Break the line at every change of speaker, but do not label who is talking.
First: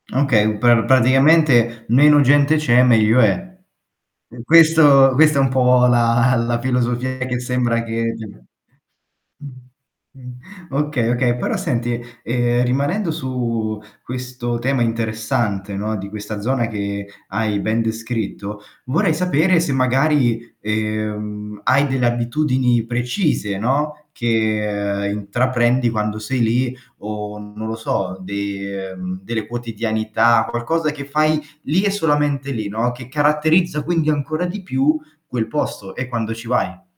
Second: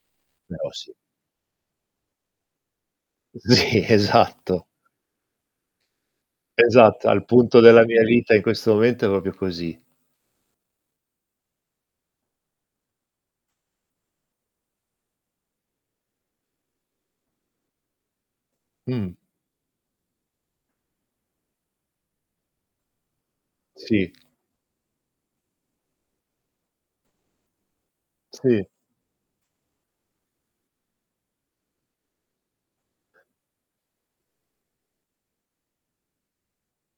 Okay, u
Però
per
sì.
praticamente meno gente c'è, meglio è.
Sì, esatto.
Questo questo è un po' la la
Esatto,
filosofia
al
che
punto
sembra
della mia
che
vita in
[unintelligible]
questo momento è proprio
mh.
così.
Okay, okay, però senti, ehm, rimanendo su questo tema interessante, no, di questa zona che hai ben descritto, vorrei
Mh-mh.
sapere se magari, ehm, hai delle abitudini precise, no,
Sì.
che intraprendi quando sei lì o non lo so,
Sì.
di mhmm, delle quotidianità, qualcosa che fai lì e solamente lì, no, che caratterizza quindi ancora di più quel posto e quando ci vai.